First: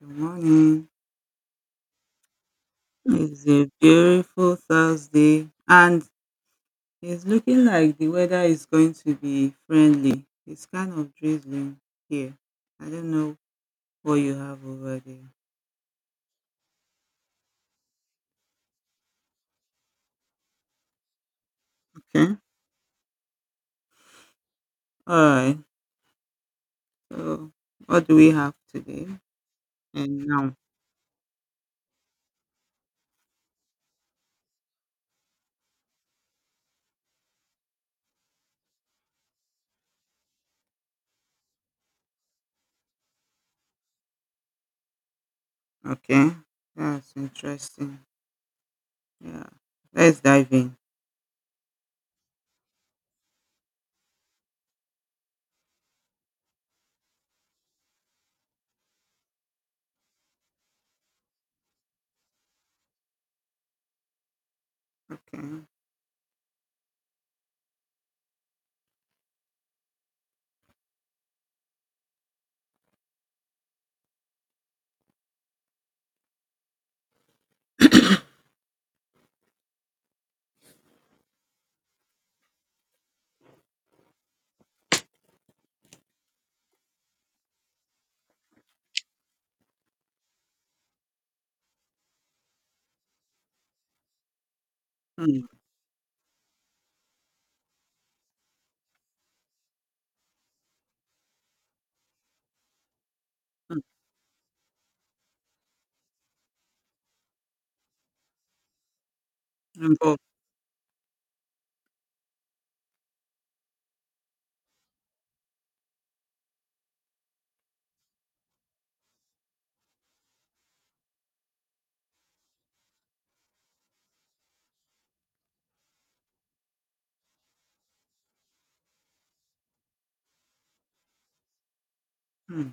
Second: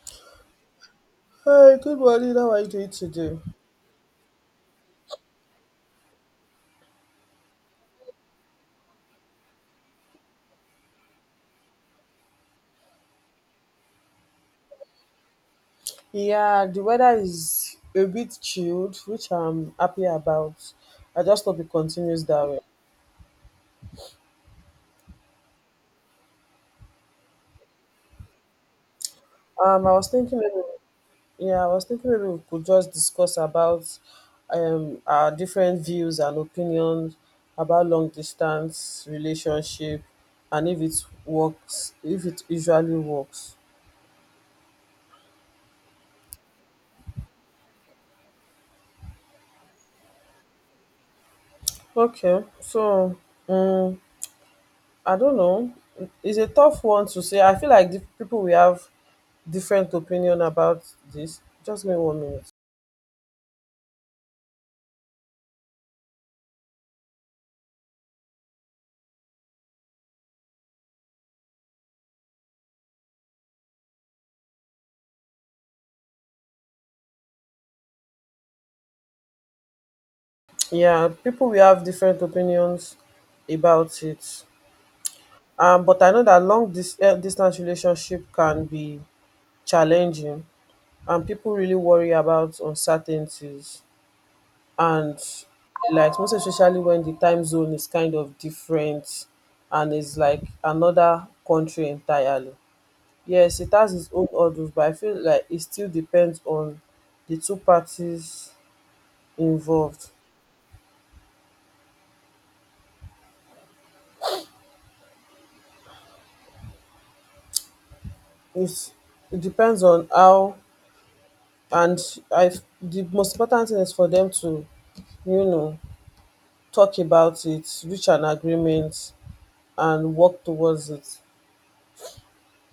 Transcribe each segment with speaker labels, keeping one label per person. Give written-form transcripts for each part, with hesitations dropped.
Speaker 1: Good morning.
Speaker 2: Hi, good morning. How are you doing today?
Speaker 1: It's a beautiful Thursday and it's looking like the weather is going to be friendly. It's kind of drizzling here. I don't know what you have over there.
Speaker 2: Yeah, the weather is a bit chilled, which I'm happy about. I just hope it continues
Speaker 1: Okay.
Speaker 2: that way.
Speaker 1: All right. So, what do we have today?
Speaker 2: I was
Speaker 1: And
Speaker 2: thinking
Speaker 1: now.
Speaker 2: maybe, yeah, I was thinking maybe we could just discuss about our different views and opinions about long distance relationship, and if it works, if it usually works.
Speaker 1: Okay. That's interesting. Yeah. Let's dive in.
Speaker 2: Okay, so um, I don't know. It's a tough one to say. I feel like the people we have different opinion about this. Just give me 1 minute.
Speaker 1: Okay.
Speaker 2: Yeah, people will have different opinions about it. But I know that distance relationship can be challenging, and people really worry about uncertainties, and
Speaker 1: Hmm.
Speaker 2: like, most especially when the time zone is kind of different and it's like another country entirely. Yes, it
Speaker 1: Hmm.
Speaker 2: has its own hurdles, but I feel like it still depends on the two parties involved.
Speaker 1: Involve.
Speaker 2: It's it depends on how, and I the most important thing is for them to, you know, talk about it, reach an agreement, and work towards it.
Speaker 1: Hmm.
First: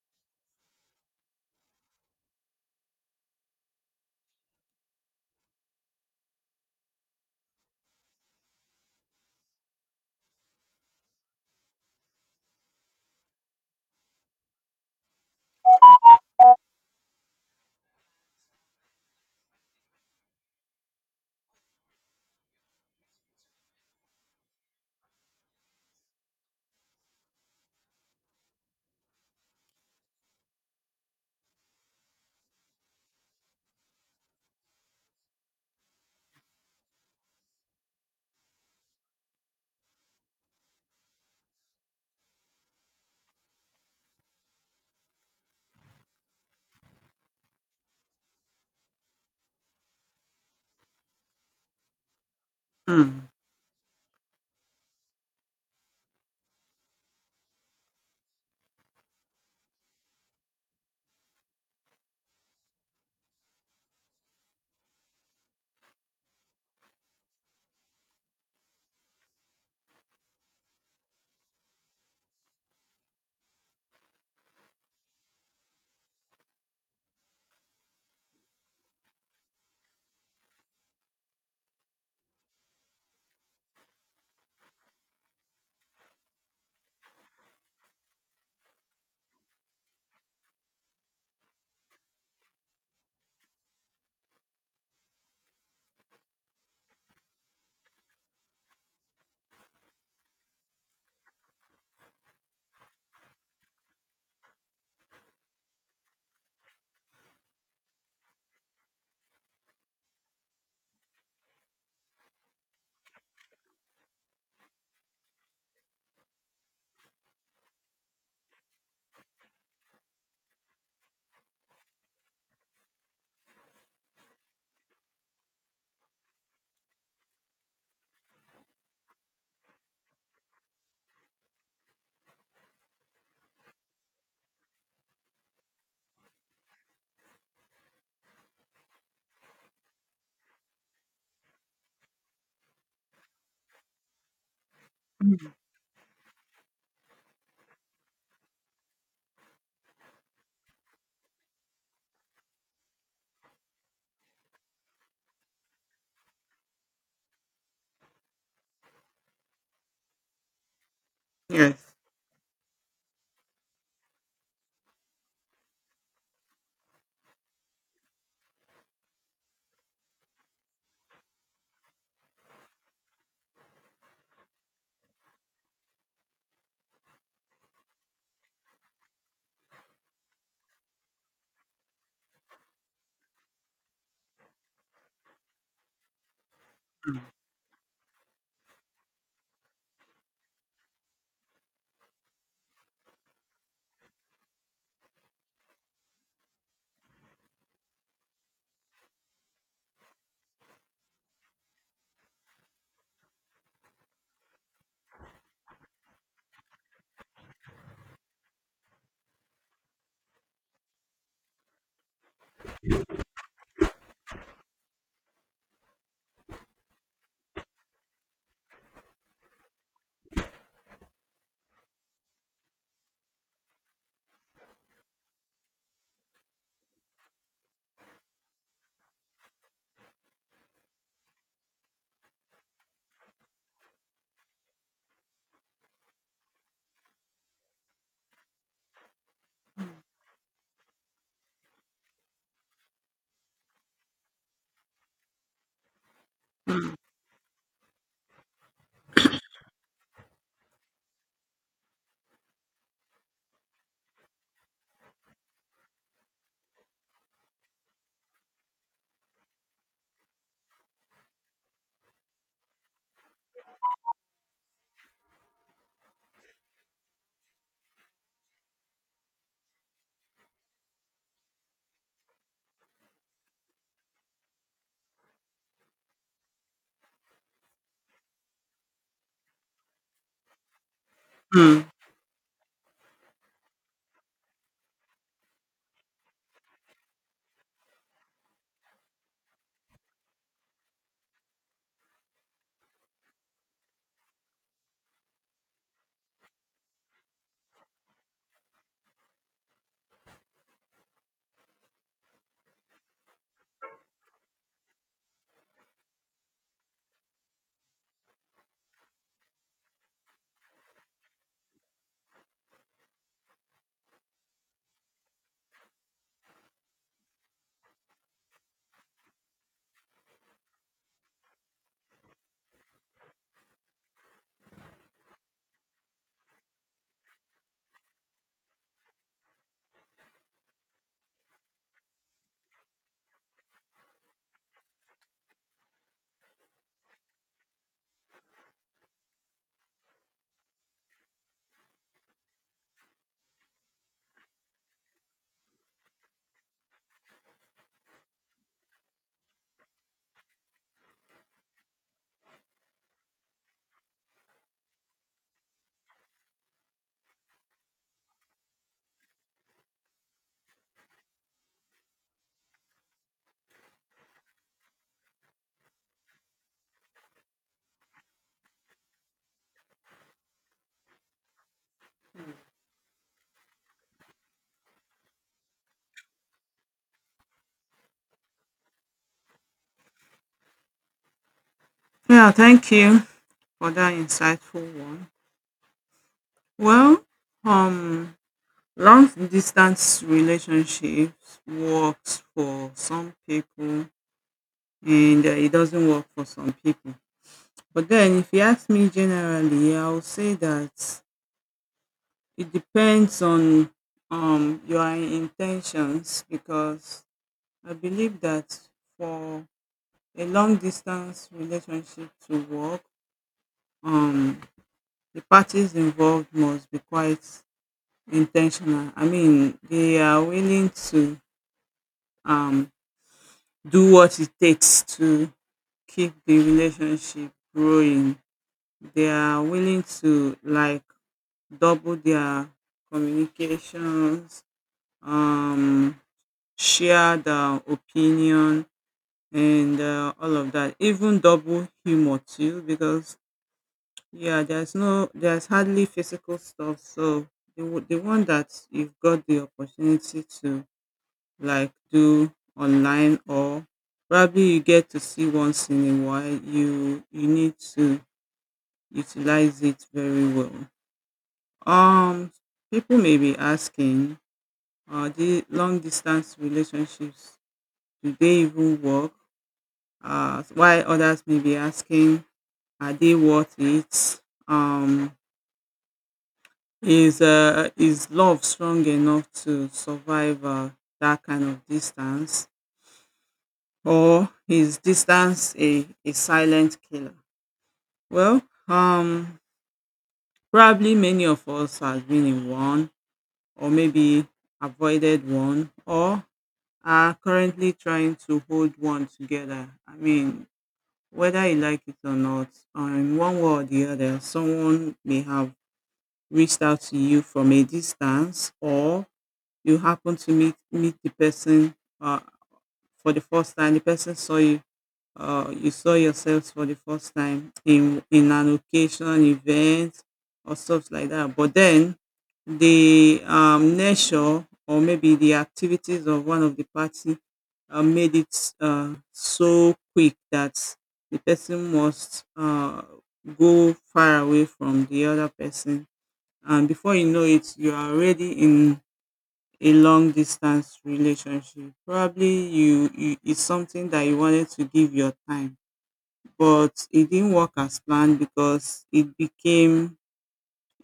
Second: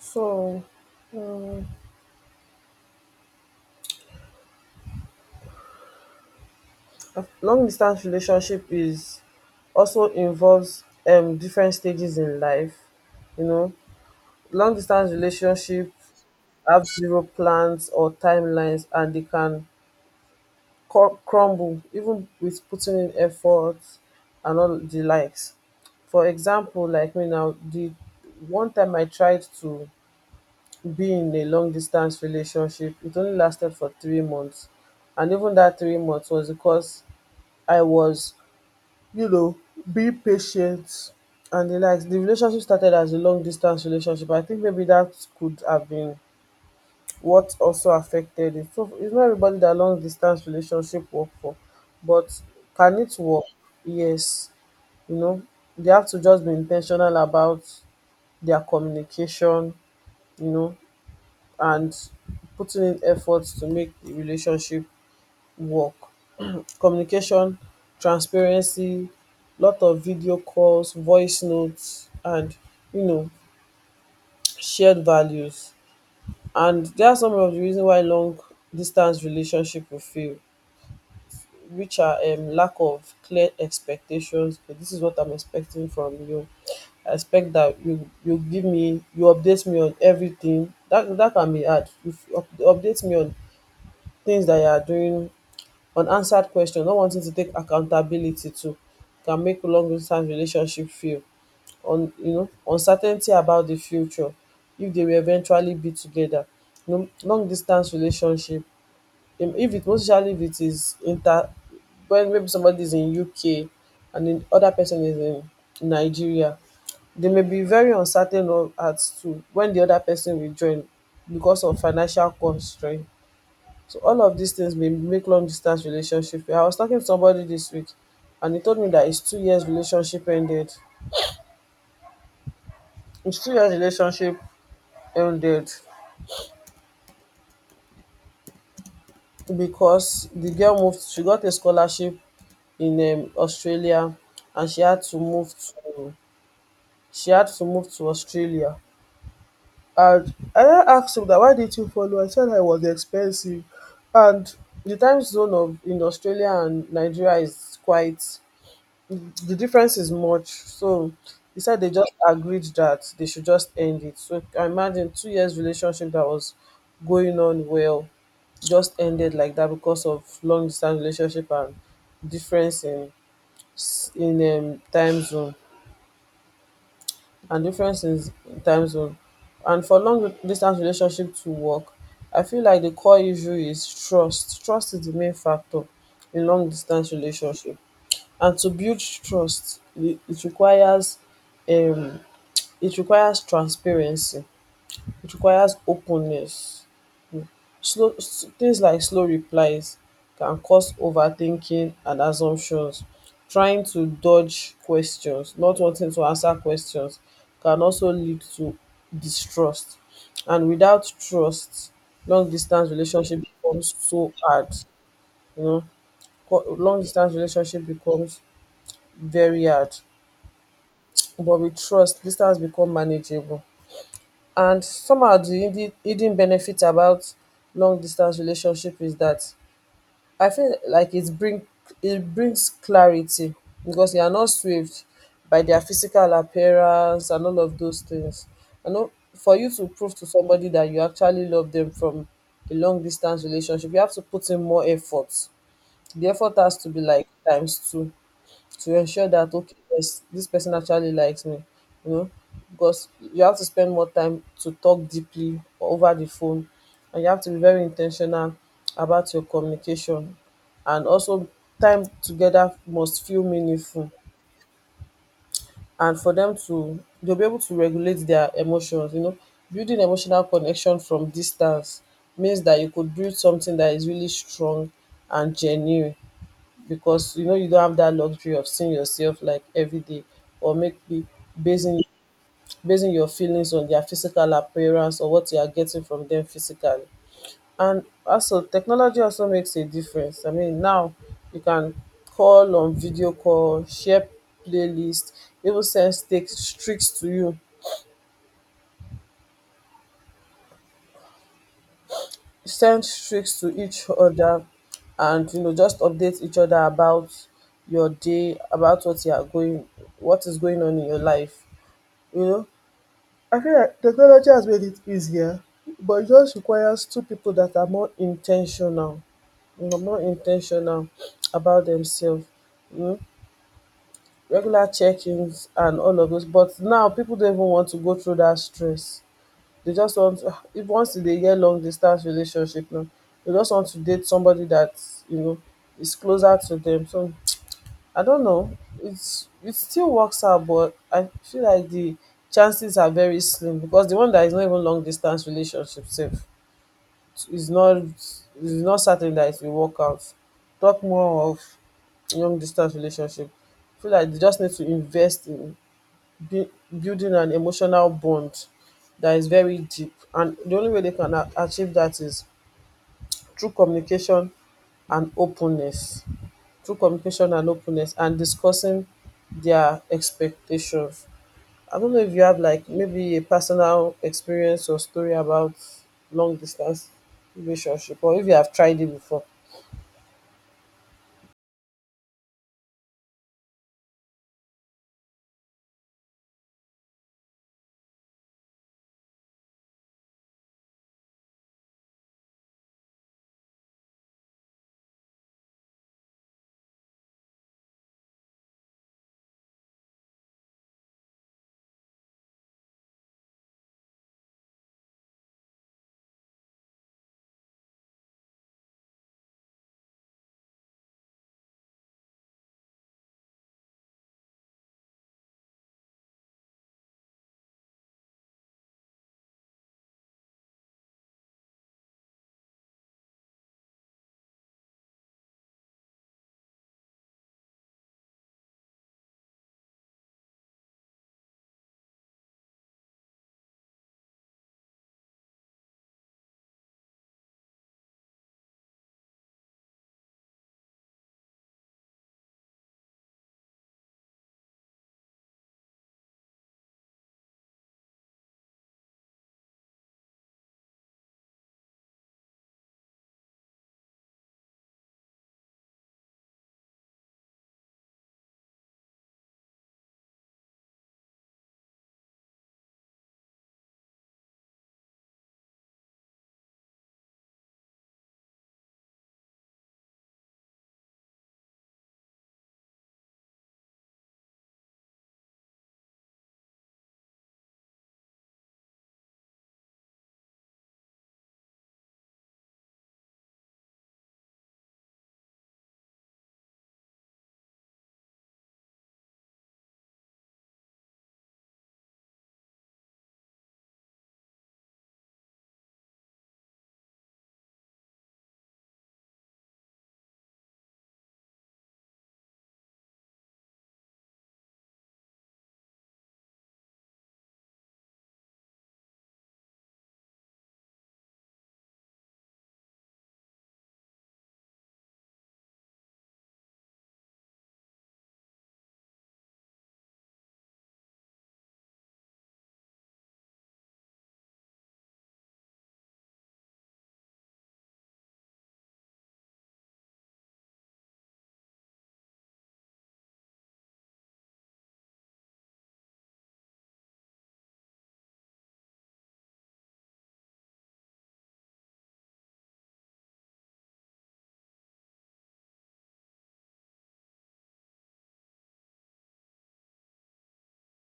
Speaker 2: So a long distance relationship is also involves different stages in life. You know, long distance relationship have zero plans or timelines, and they can crumble even with putting in effort and all the likes. For example, like me now, the one time I tried to be in a long distance relationship, it only lasted for 3 months, and even that 3 months was because I was, you know being patient and the likes. The relationship started as a long distance relationship. I think maybe that could have been what also affected it. So it's not everybody that long distance relationship work for, but can it
Speaker 1: Hmm.
Speaker 2: work? Yes. You know, they have to just be intentional about their communication, you know, and putting in efforts to make the relationship work. Communication, transparency, lot of video calls, voice notes, and, you know, shared values. And there are some of the reasons why long distance relationship will fail, which are lack of clear expectations. Okay, this is what I'm expecting from you. I expect that you give me, you update me on everything. That can be hard. If you update me on things that you are doing, unanswered question, not wanting to take accountability too, can make long distance relationship feel on, you know, uncertainty about the future if they will eventually be together. You know, long distance relationship, if it, most especially if it is inter, when maybe somebody is in UK and the other person is in Nigeria, they may be very uncertain of as to when the other person will join because of financial constraint. So all of these things may make long distance relationship. I was talking to somebody this week, and he told me that his 2 years relationship ended. His 2 years relationship ended because the girl moved, she got a scholarship in Australia, and she had to move
Speaker 1: Hmm.
Speaker 2: to, she had to move to Australia. And I asked him that why did you follow. I said I was expensive, and the time zone of in Australia and Nigeria is quite, the difference is much. So he said they
Speaker 1: Yes.
Speaker 2: just agreed that they should just end it. So I imagine 2 years relationship that was going on well just ended like that because of long distance relationship and difference in, time zone, and difference in time zone. And for long distance relationship to work, I feel like the core issue is trust. Trust is the main factor in long distance
Speaker 1: Hmm.
Speaker 2: relationship, and to build trust, it requires um it requires transparency, it requires openness. Things like slow replies can cause overthinking and assumptions. Trying to dodge questions, not wanting to answer questions, can also lead to distrust. And without trust, long distance relationship becomes so hard. You know, Long distance relationship becomes very hard, but with trust, distance become manageable. And somehow the hidden benefit about long distance relationship is that I feel like it brings clarity because you are not swayed by their physical appearance and all of those things. I know for you to prove to somebody that you actually love them from a long distance relationship, you have to put in more effort. The effort has to
Speaker 1: Hmm.
Speaker 2: be like times two to ensure that okay, yes, this person actually likes me, you know, because you have to spend more time to talk deeply over the phone, and you have to be very intentional about your communication, and also time together must feel meaningful, and for them to, they'll be able to regulate their emotions, you know, building emotional connection from distance means that you could build something that is really strong and genuine, because you know, you don't have that luxury of seeing yourself like every day, or maybe
Speaker 1: Hmm.
Speaker 2: basing basing your feelings on their physical appearance or what you are getting from them physically. And also technology also makes a difference. I mean, now you can call on video call, share playlist, even send stick streaks to you, send streaks to each other, and you know, just update each other about your day, about what is going on in your life. You know, I feel like technology has made it easier, but it just requires two people that are more intentional, you know, more intentional about themselves. You know, regular check-ins and all of those. But now people don't even want to go through that stress. They just want to, if once in a year long distance relationship now, they just want to date somebody that, you know, is closer to them. So I don't know. It still works out, but I feel like the chances are very slim because the one that is not even long distance relationship safe is not certain that it will work out. Talk more of long distance relationship. I feel like they just need to invest in bu- building an emotional bond that is very deep, and the only way they can achieve that is through communication and openness, through communication and openness, and discussing their expectations. I don't know if you have like maybe a personal experience or story about long distance relationship, or if you have tried it before.
Speaker 1: Yeah, thank you for that insightful one. Well, um, long distance relationships works for some people and it doesn't work for some people. But then, if you ask me generally, I will say that it depends on your intentions, because I believe that for a long distance relationship to work, um, the parties involved must be quite intentional. I mean, they are willing to um do what it takes to keep the relationship growing. They are willing to like double their communications, um, share their opinion and all of that. Even double humor too, because yeah, there's no, there's hardly physical stuff. So the one that you've got the opportunity to like do online, or probably you get to see once in a while, you need to utilize it very well. um People may be asking, the long distance relationships, do they even work? Why, others may be asking, are they worth it? um is, is love strong enough to survive that kind of distance, or is distance a silent killer? Well, um, probably many of us have been in one, or maybe avoided one, or are currently trying to hold one together. I mean, whether you like it or not, in one way or the other, someone may have reached out to you from a distance, or you happen to meet the person uh, for the first time. The person saw you, you saw yourselves for the first time in an occasion, event, or stuff like that. But then the nature or maybe the activities of one of the party made it so quick that the person must go far away from the other person, and before you know it, you are already in a long distance relationship. Probably you, you it's something that you wanted to give your time but it didn't work as planned because it became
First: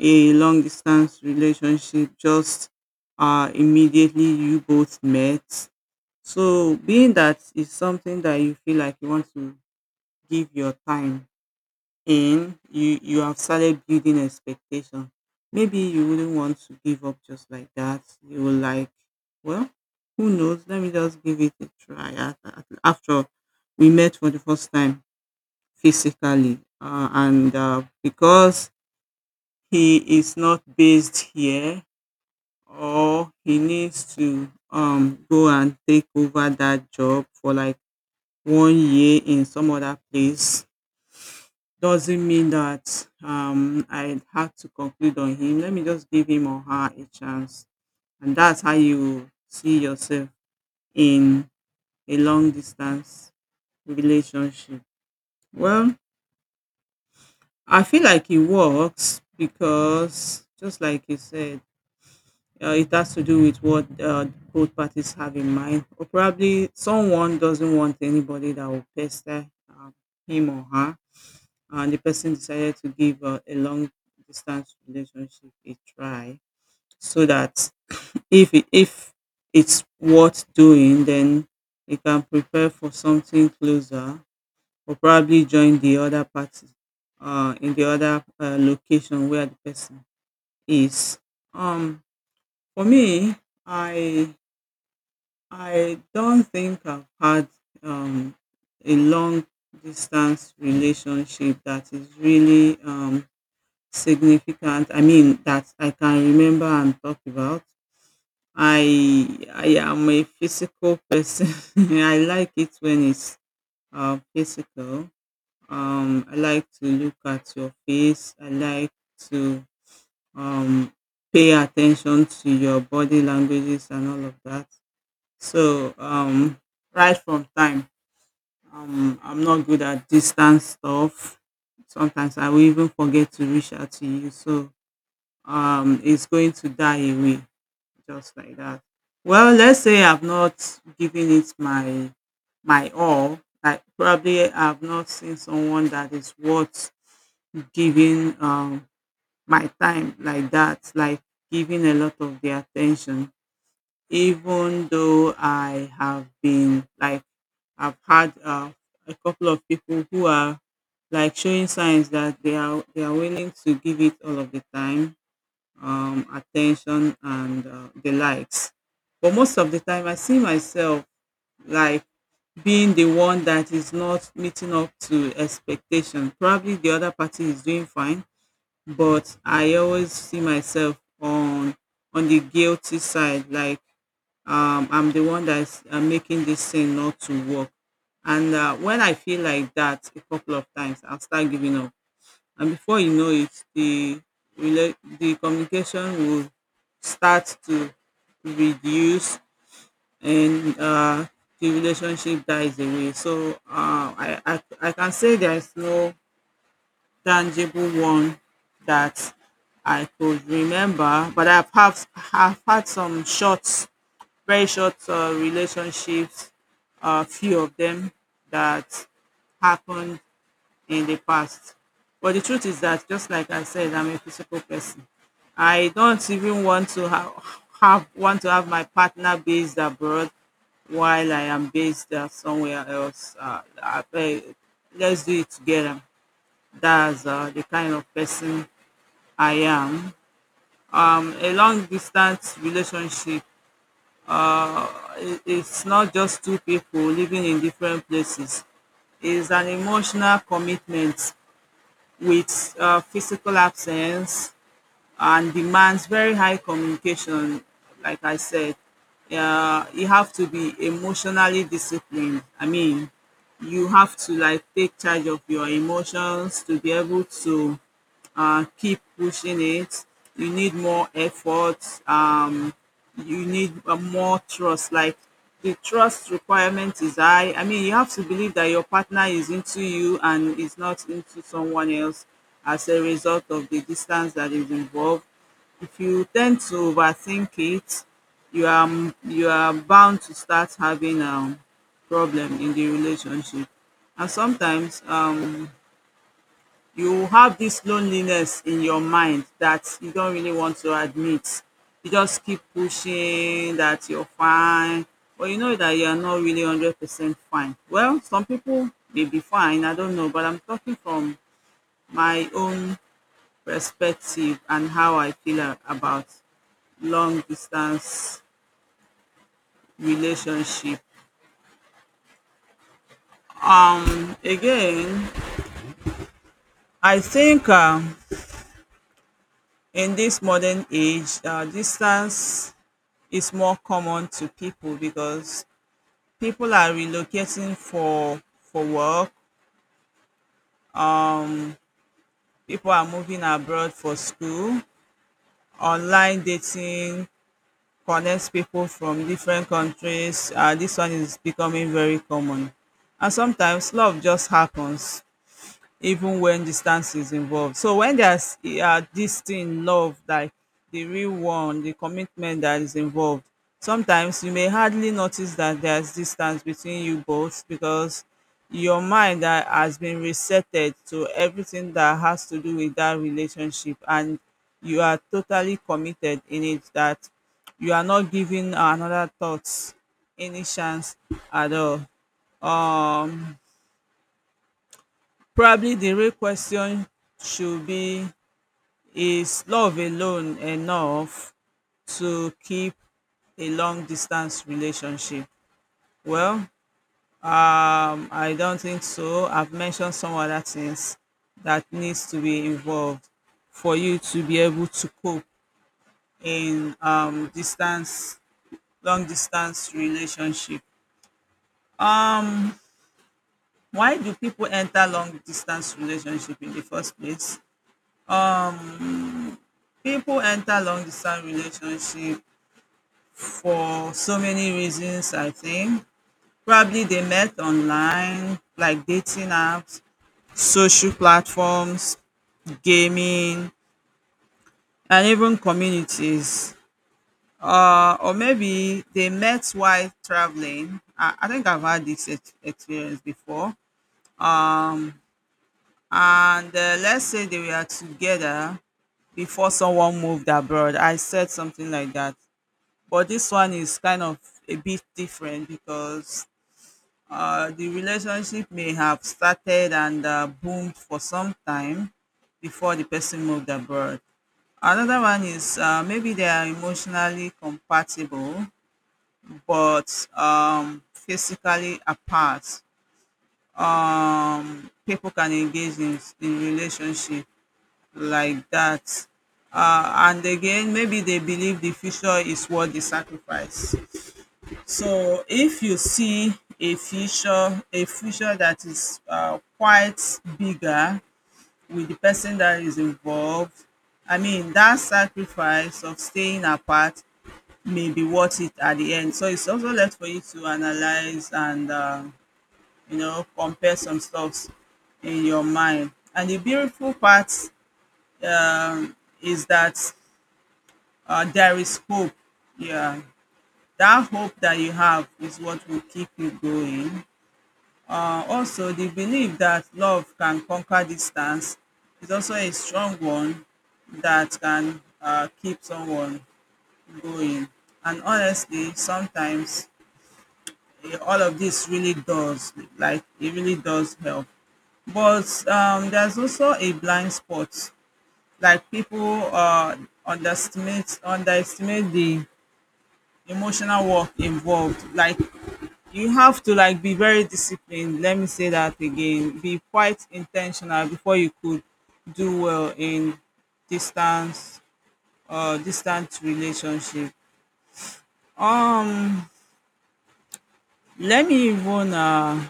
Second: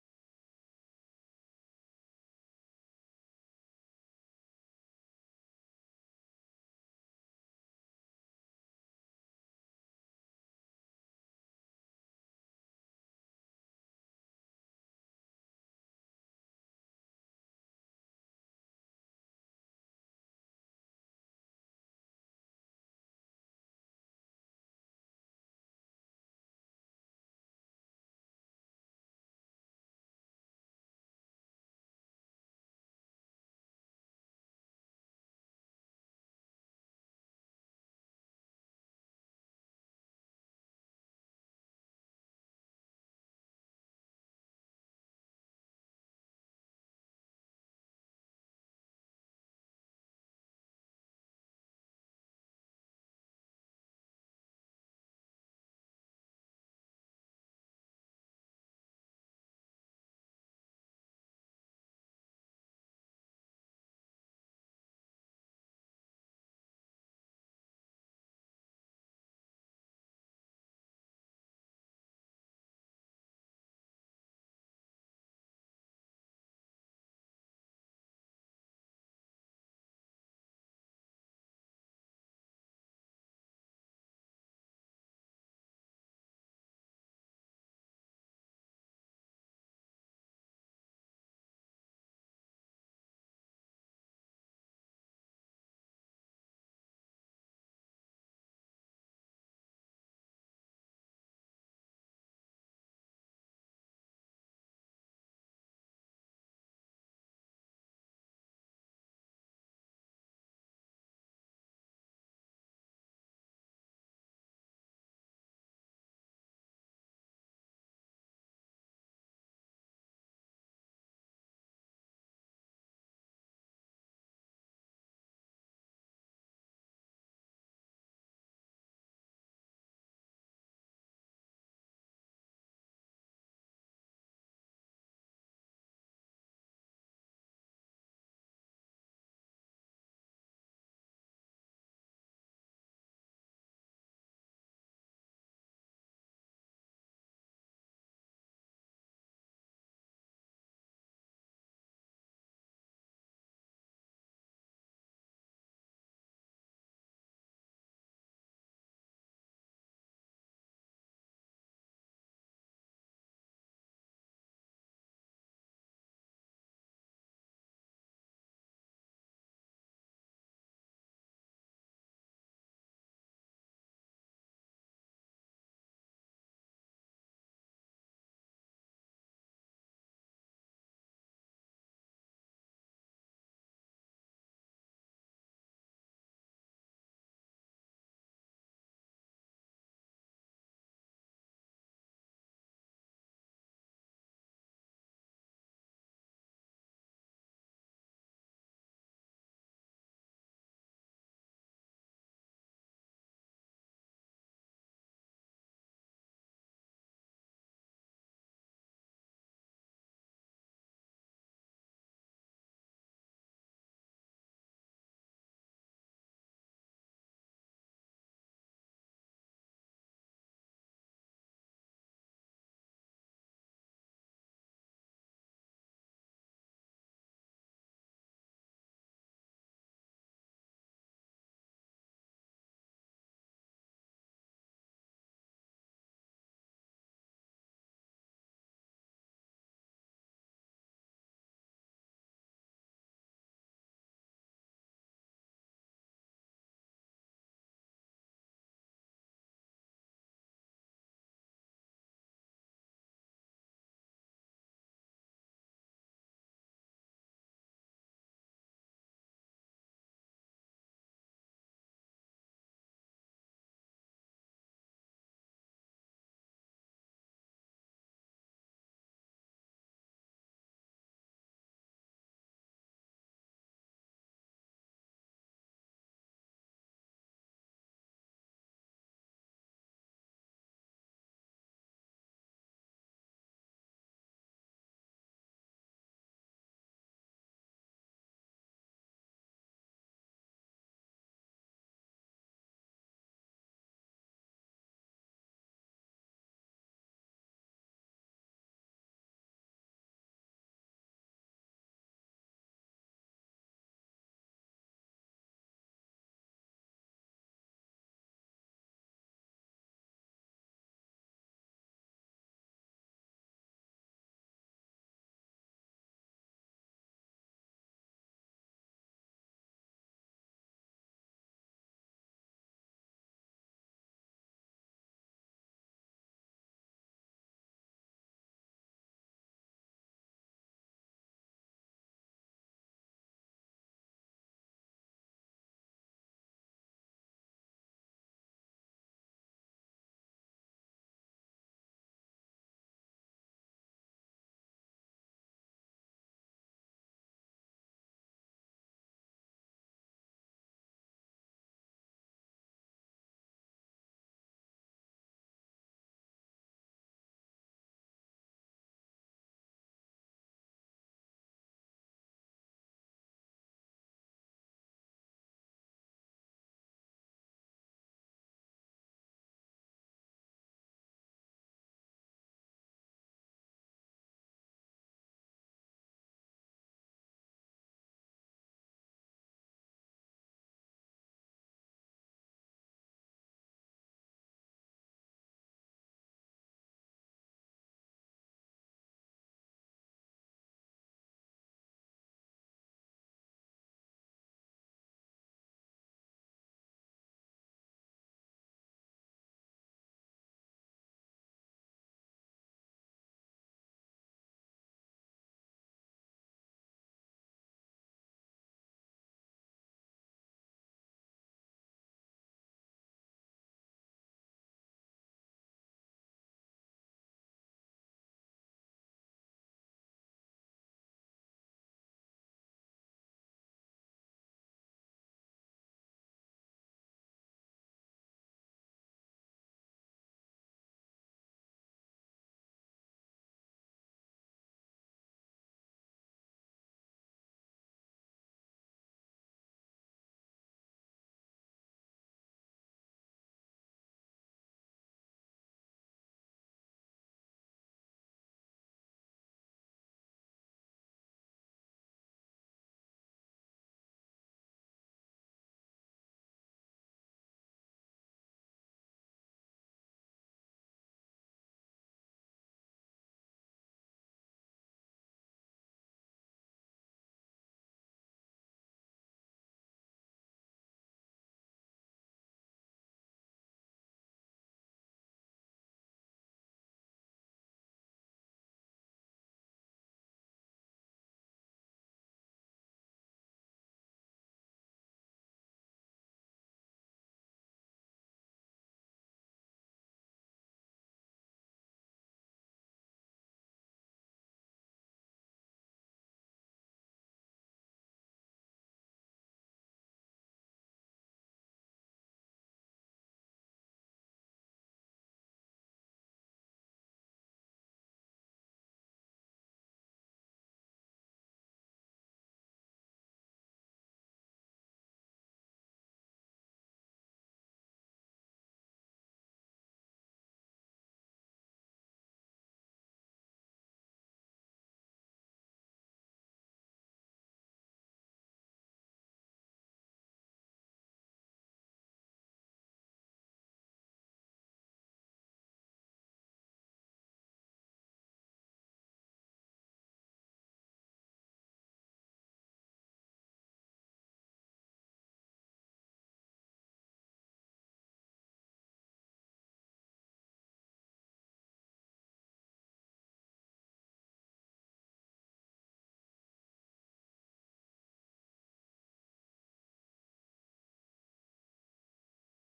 Speaker 1: a long distance relationship just immediately you both met. So being that is something that you feel like you want to give your time in, you have started building expectation, maybe you wouldn't want to give up just like that. You will like, well, who knows, let me just give it a try. After all, we met for the first time physically. And because he is not based here or he needs to go and take over that job for like 1 year in some other place doesn't mean that I had to conclude on him. Let me just give him or her a chance. And that's how you see yourself in a long distance relationship. Well, I feel like it works because, just like you said, it has to do with what both parties have in mind. Or probably someone doesn't want anybody that will pester him or her, and the person decided to give a long distance relationship a try, so that if it, if it's worth doing, then they can prepare for something closer or probably join the other party in the other location where the person is. Um, for me, I I don't think I've had um, a long distance relationship that is really significant. I mean, that I can remember and talk about. I am a physical person. I like it when it's physical. I like to look at your face. I like to um, pay attention to your body languages and all of that. So, right from time, I'm not good at distance stuff. Sometimes I will even forget to reach out to you. So, it's going to die away just like that. Well, let's say I've not given it my all. Like probably I've not seen someone that is worth giving my time like that, like giving a lot of the attention, even though I have been like I've had a couple of people who are like showing signs that they are willing to give it all of the time, attention and the likes. But most of the time, I see myself like being the one that is not meeting up to expectation. Probably the other party is doing fine, but I always see myself on the guilty side. Like I'm the one that's making this thing not to work. And when I feel like that a couple of times, I'll start giving up. And before you know it, the the communication will start to reduce, and the relationship dies away. So I can say there's no tangible one that I could remember, but I've have had some short, very short relationships, a few of them, that happened in the past. But the truth is that, just like I said, I'm a physical person. I don't even want to have my partner based abroad while I am based somewhere else. Let's do it together. That's the kind of person I am. A long distance relationship, it's not just two people living in different places, it's an emotional commitment with physical absence, and demands very high communication, like I said. You have to be emotionally disciplined. I mean, you have to like take charge of your emotions to be able to keep pushing it. You need more effort. You need more trust. Like, the trust requirement is high. I mean, you have to believe that your partner is into you and is not into someone else as a result of the distance that is involved. If you tend to overthink it, you are you are bound to start having problem in the relationship. And sometimes you have this loneliness in your mind that you don't really want to admit. You just keep pushing that you're fine, but you know that you're not really 100% fine. Well, some people may be fine, I don't know, but I'm talking from my own perspective and how I feel about long distance relationship. Again, I think in this modern age, distance is more common to people because people are relocating for work, people are moving abroad for school. Online dating connects people from different countries. This one is becoming very common. And sometimes love just happens, even when distance is involved. So when there's this thing, love, like the real one, the commitment that is involved, sometimes you may hardly notice that there's distance between you both, because your mind that has been resetted to everything that has to do with that relationship, and you are totally committed in it, that you are not giving another thoughts any chance at all. Um, Probably the real question should be, is love alone enough to keep a long distance relationship? Well, I don't think so. I've mentioned some other things that needs to be involved for you to be able to cope in distance, long distance relationship. Why do people enter long distance relationship in the first place? People enter long distance relationship for so many reasons, I think. Probably they met online, like dating apps, social platforms, gaming, and even communities. Or maybe they met while traveling. I think I've had this experience before. And let's say they were together before someone moved abroad. I said something like that. But this one is kind of a bit different because the relationship may have started and boomed for some time before the person moved abroad. Another one is maybe they are emotionally compatible but physically apart. People can engage in relationship like that. And again, maybe they believe the future is worth the sacrifice. So if you see a future that is quite bigger with the person that is involved, I mean that sacrifice of staying apart may be worth it at the end. So it's also left for you to analyze and you know, compare some stuffs in your mind. And the beautiful part, um, is that there is hope. Yeah, that hope that you have is what will keep you going. Also, the belief that love can conquer distance is also a strong one that can keep someone going. And honestly, sometimes all of this really does, like, it really does help. But there's also a blind spot, like people underestimate the emotional work involved, like you have to like be very disciplined. Let me say that again. Be quite intentional before you could do well in distance or distant relationship. Um, Let me even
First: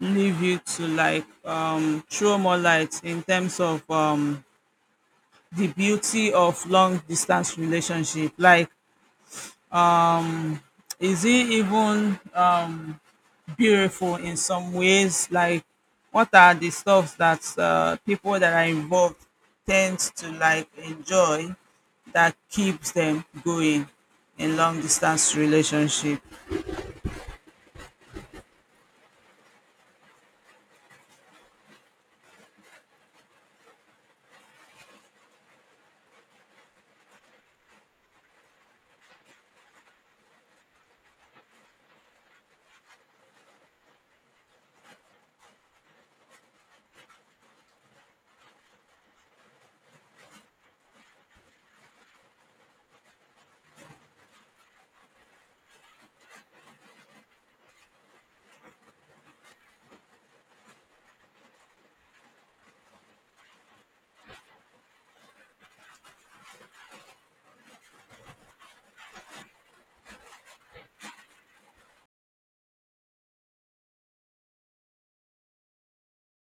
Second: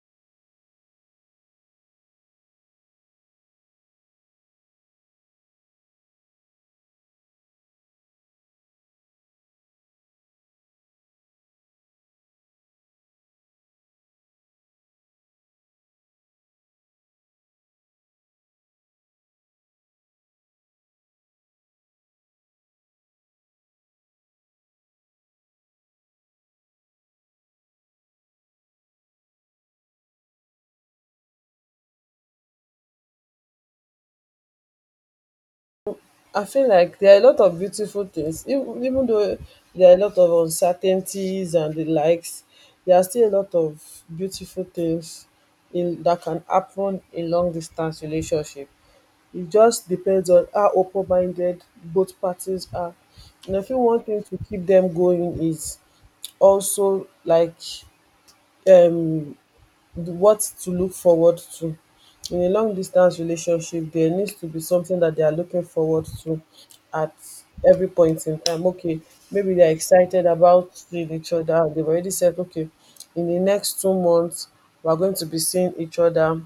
Speaker 1: leave you to like throw more light in terms of the beauty of long distance relationship. Like, is it even beautiful in some ways. Like, what are the stuff that people that are involved tend to like enjoy that keeps them going in long distance relationship?
Speaker 2: I feel like there are a lot of beautiful things. Ev- even though there are a lot of uncertainties and the likes, there are still a lot of beautiful things in that can happen in long distance relationship. It just depends on how open minded both parties are. And I think one thing to keep them going is also like, um what to look forward to. In a long distance relationship, there needs to be something that they are looking forward to at every point in time. Okay, maybe they're excited about seeing each other. They've already said, okay, in the next 2 months, we're going to be seeing each other,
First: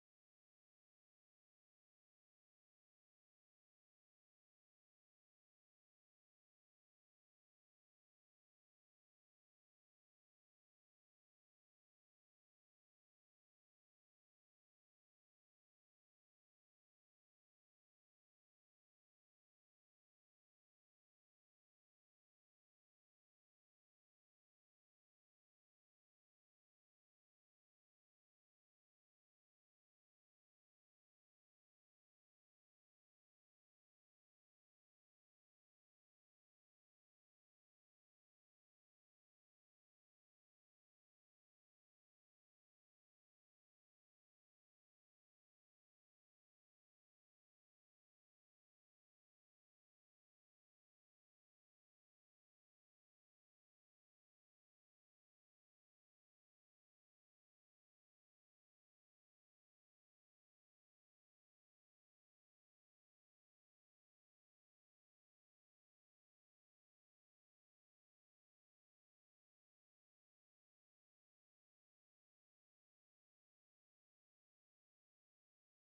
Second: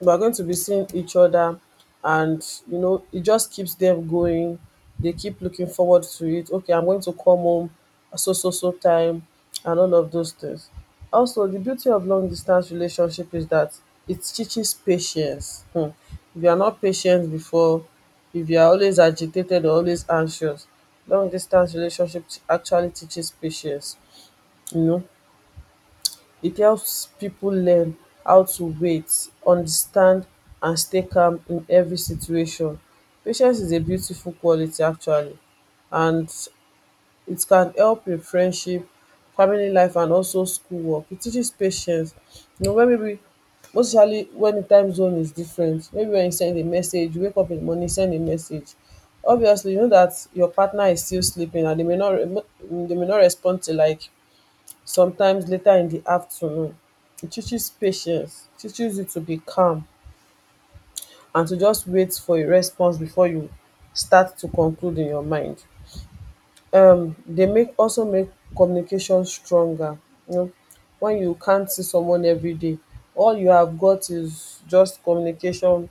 Speaker 2: we're going to be seeing each other, and you know, it just keeps them going. They keep looking forward to it. Okay, I'm going to come home at so so so time and all of those things. Also the beauty of long distance relationship is that it teaches patience. Hmm. If you are not patient before, if you are always agitated or always anxious, long distance relationship actually teaches patience. You know, it helps people learn how to wait, understand, and stay calm in every situation. Patience is a beautiful quality actually, and it can help in friendship, family life, and also schoolwork. It teaches patience, you know, wen maybe most especially wen di time zone is different, maybe when you send a message, you wake up in the morning, send a message, obviously you know that your partner is still sleeping, and they may not, they may not respond to like sometimes later in the afternoon. It teaches patience, teaches you to be calm and to just wait for a response before you start to conclude in your mind. They make, also make communication stronger. You know, when you can't see someone every day, all you have got is just communication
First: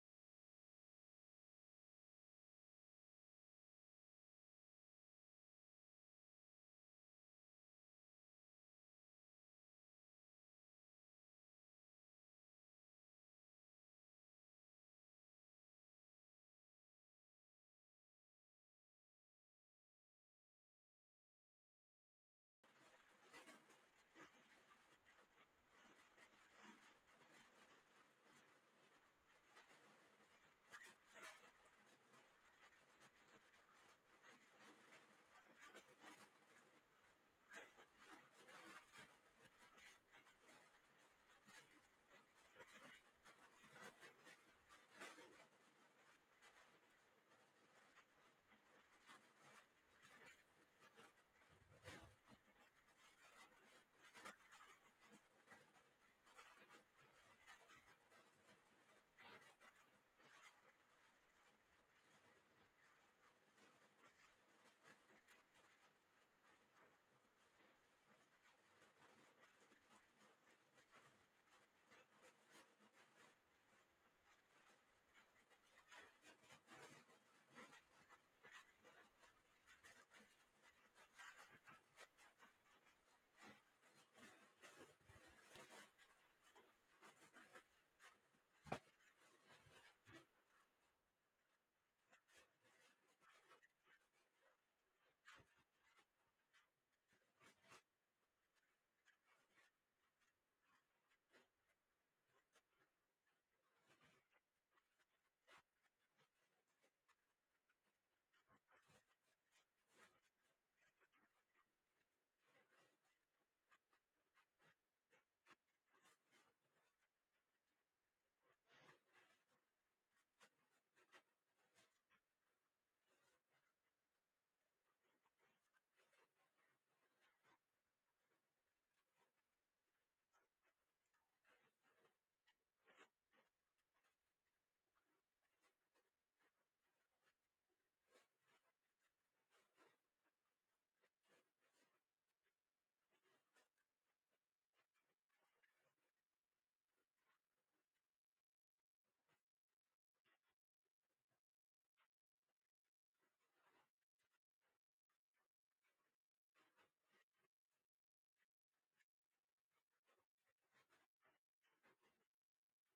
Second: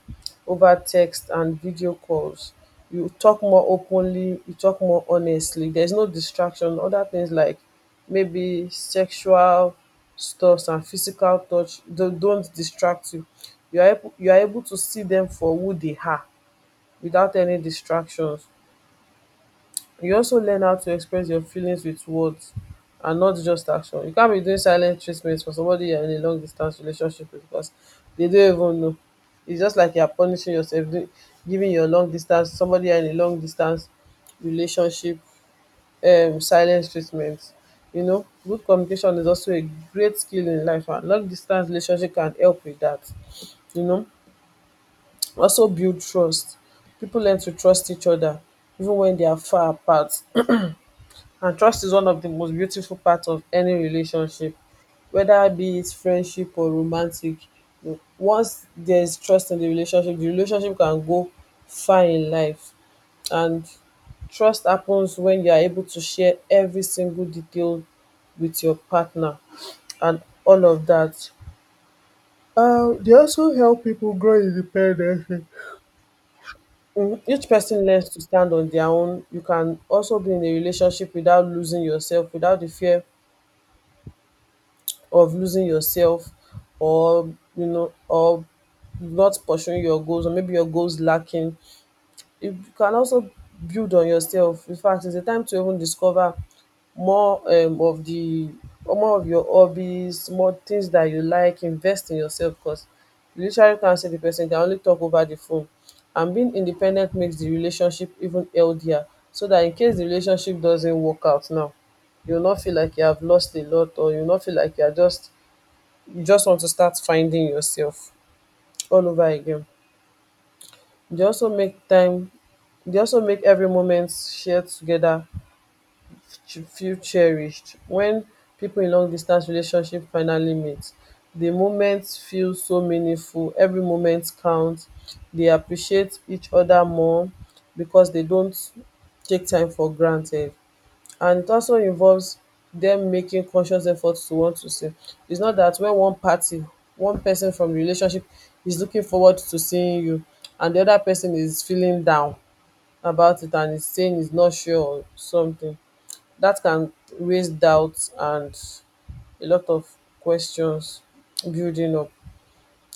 Speaker 2: over text and video calls. You talk more openly, you talk more honestly. There's no distraction. Other things like maybe sexual stuffs and physical touch don't distract you. You are able to see them for who they are without any distractions. You also learn how to express your feelings with words and not just action. You can't be doing silent treatment for somebody you're in a long distance relationship with because they don't even know. It's just like you're punishing yourself, giving your long distance, somebody you're in a long distance relationship silent treatment. You know, good communication is also a great skill in life, and long distance relationship can help with that. You know, also build trust. People learn to trust each other even when they are far apart, and trust is one of the most beautiful parts of any relationship, whether be it friendship or romantic. Once there is trust in the relationship, the relationship can go far in life, and trust happens when you are able to share every single detail with your partner and all of that. They also help people grow independently. Mm, each person learns to stand on their own. You can also be in a relationship without losing yourself, without the fear of losing yourself, or you know or not pursuing your goals, or maybe your goals lacking. You can also build on yourself. In fact, it's a time to even discover more of the or more of your hobbies, more things that you like. Invest in yourself because you literally can't see the person, can only talk over the phone. And being independent makes the relationship even healthier, so that in case the relationship doesn't work out now, you'll not feel like you have lost a lot, or you'll not feel like you just want to start finding yourself all over again. They also make every moment shared together feel cherished. When people in long distance relationship finally meet, the moments feel so meaningful. Every moment counts. They appreciate each other more because they don't take time for granted. And it also involves them making conscious efforts to want to save. It's not that when one person from the relationship is looking forward to seeing you, and the other person is feeling down about it and is saying he's not sure or something, that can raise doubts and a lot of questions building up.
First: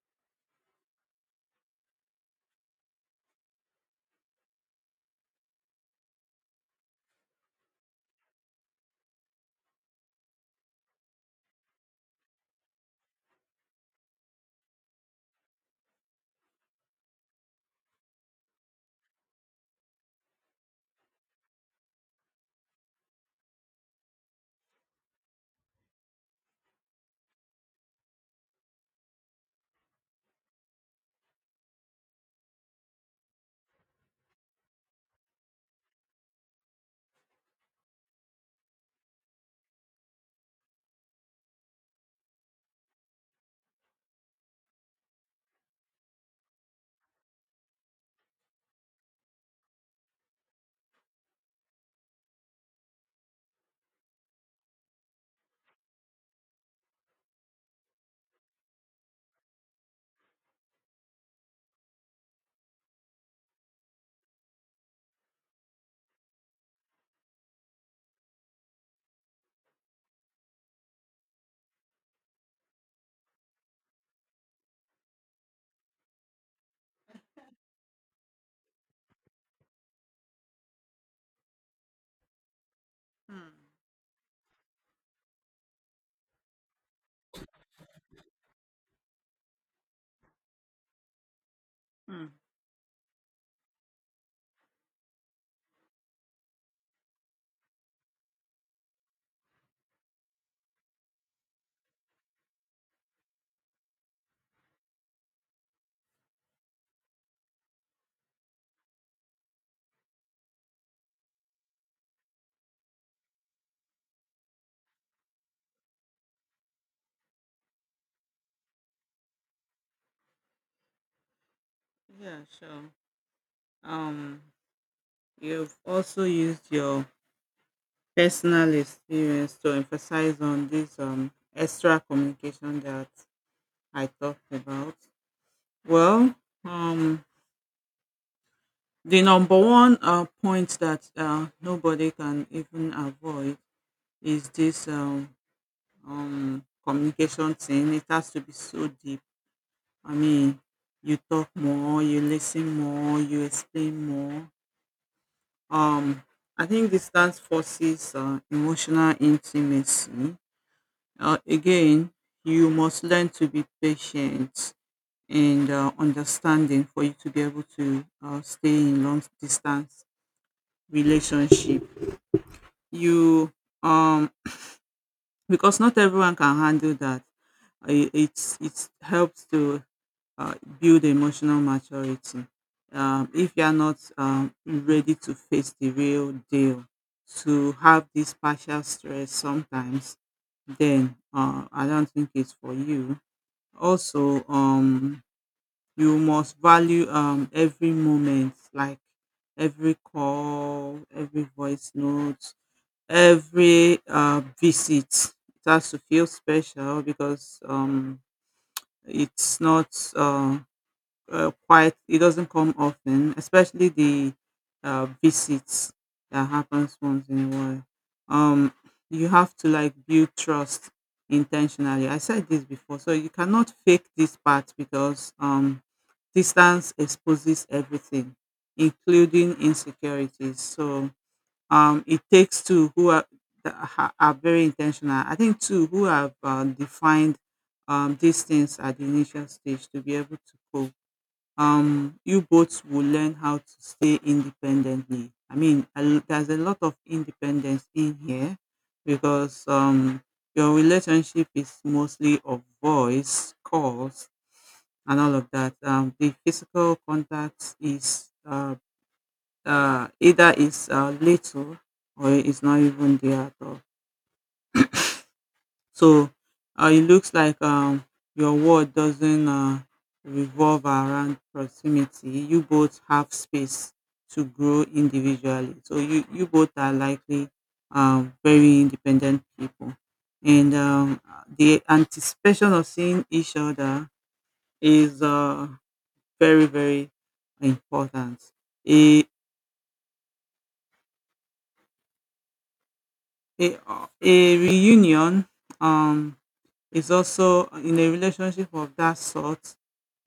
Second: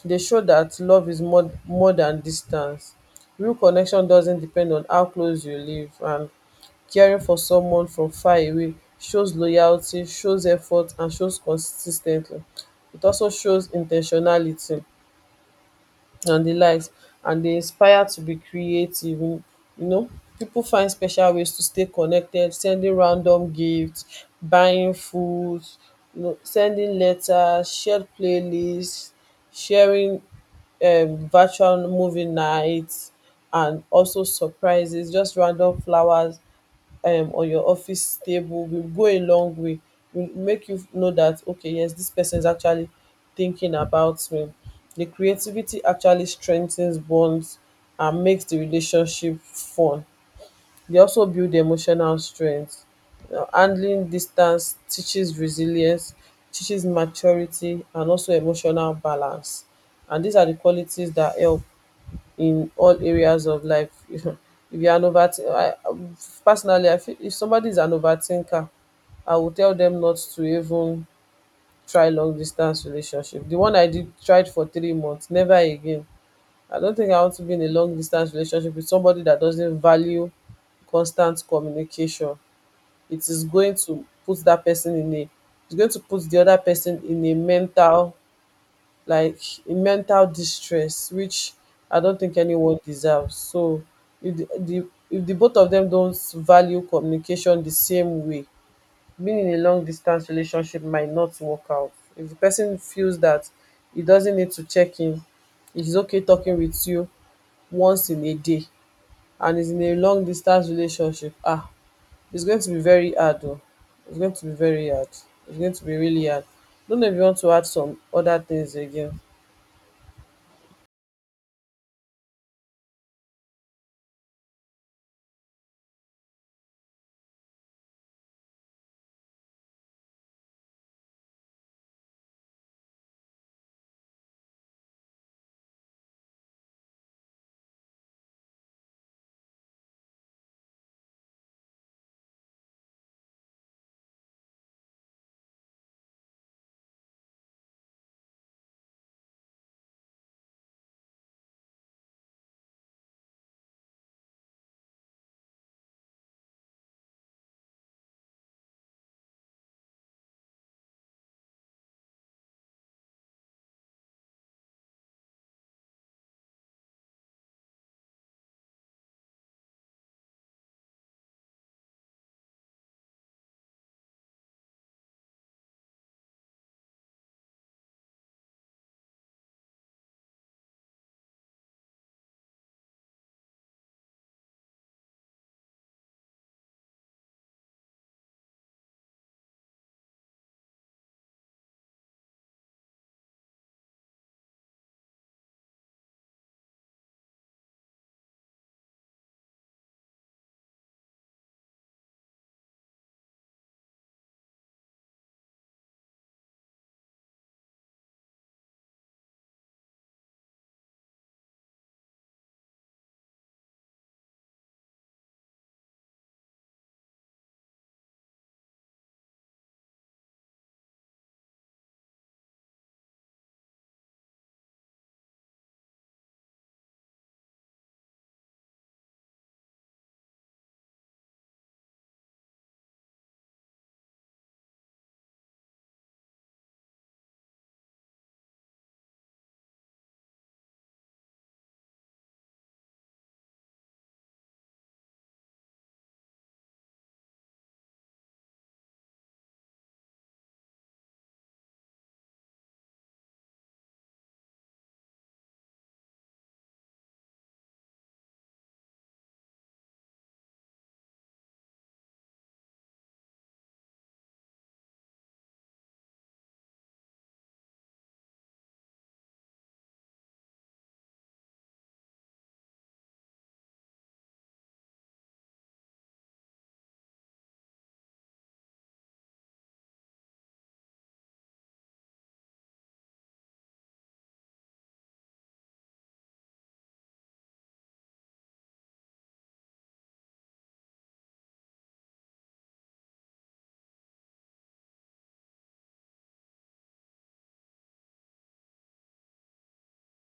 Speaker 2: They show that love is more than distance. Real connection doesn't depend on how close you live, and caring for someone from far away shows loyalty, shows effort, and shows consistently. It also shows intentionality and the likes. And they inspire to be creative, you know, people find special ways to stay connected: sending random gifts, buying food, you know, sending letters, shared playlists, sharing virtual movie nights, and also surprises. Just random flowers on your office table will go a long way, will make you know that okay, yes, this person is actually thinking about me. The creativity actually strengthens bonds and makes the relationship fun. They also build emotional strength. Handling distance teaches resilience, teaches maturity and also emotional balance, and these are the qualities that help in all areas of life. If you are an overthinker, personally, I feel if somebody is an overthinker, I will tell them not to even try long distance relationship. The one I did tried for 3 months, never again. I don't think I want to be in a long distance relationship with somebody that doesn't value constant communication. It is going to put that person in a it's going to put the other person in a mental like in mental distress, which I don't
Speaker 1: Hmm,
Speaker 2: think anyone deserves. So if the both of them don't value communication the same way, being in a long distance relationship might not work out. If the person feels that he doesn't need to check in, it's okay talking with you once in a day, and is in a long distance relationship, ah, it's going to be very hard though. It's going to be really hard. Don't know if you want to add some other things again.
Speaker 1: yeah, sure. Um, you've also used your personal experience to emphasize on this extra communication that I talked about. Well, um, the number one point that nobody can even avoid is this communication thing. It has to be so deep. I mean, you talk more, you listen more, you explain more. Um, I think this dance forces emotional intimacy. Again, you must learn to be patient and understanding for you to be able to stay in long distance relationship. You um because not everyone can handle that. It's helps to uh, build emotional maturity. If you are not ready to face the real deal, to have this partial stress sometimes, then I don't think it's for you. Also, you must value every moment, like every call, every voice note, every visit, it has to feel special, because it's not uh, quite it doesn't come often, especially the visits that happens once in a while. um, you have to like build trust intentionally. I said this before, so you cannot fake this part, because distance exposes everything including insecurities. So it takes two who are, are very intentional. I think two who have defined these things at the initial stage to be able to cope. You both will learn how to stay independently. I mean, there's a lot of independence in here because your relationship is mostly of voice, calls, and all of that. The physical contact is either it's little or it's not even there at all. So it looks like your world doesn't revolve around proximity. You both have space to grow individually. So you both are likely very independent people. And the anticipation of seeing each other is very, very important. It, a a reunion um is also in a relationship of that sort,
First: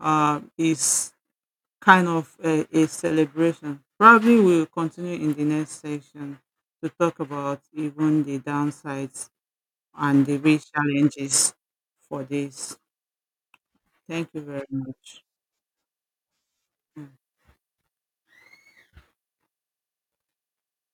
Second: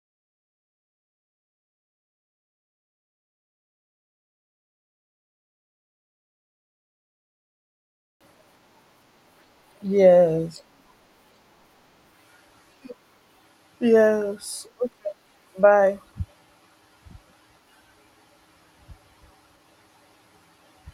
Speaker 1: is kind of a celebration. Probably we'll continue in the next section to talk about even the downsides and the real
Speaker 2: Yes.
Speaker 1: challenges for this. Thank you
Speaker 2: Yes.
Speaker 1: very much.
Speaker 2: Bye.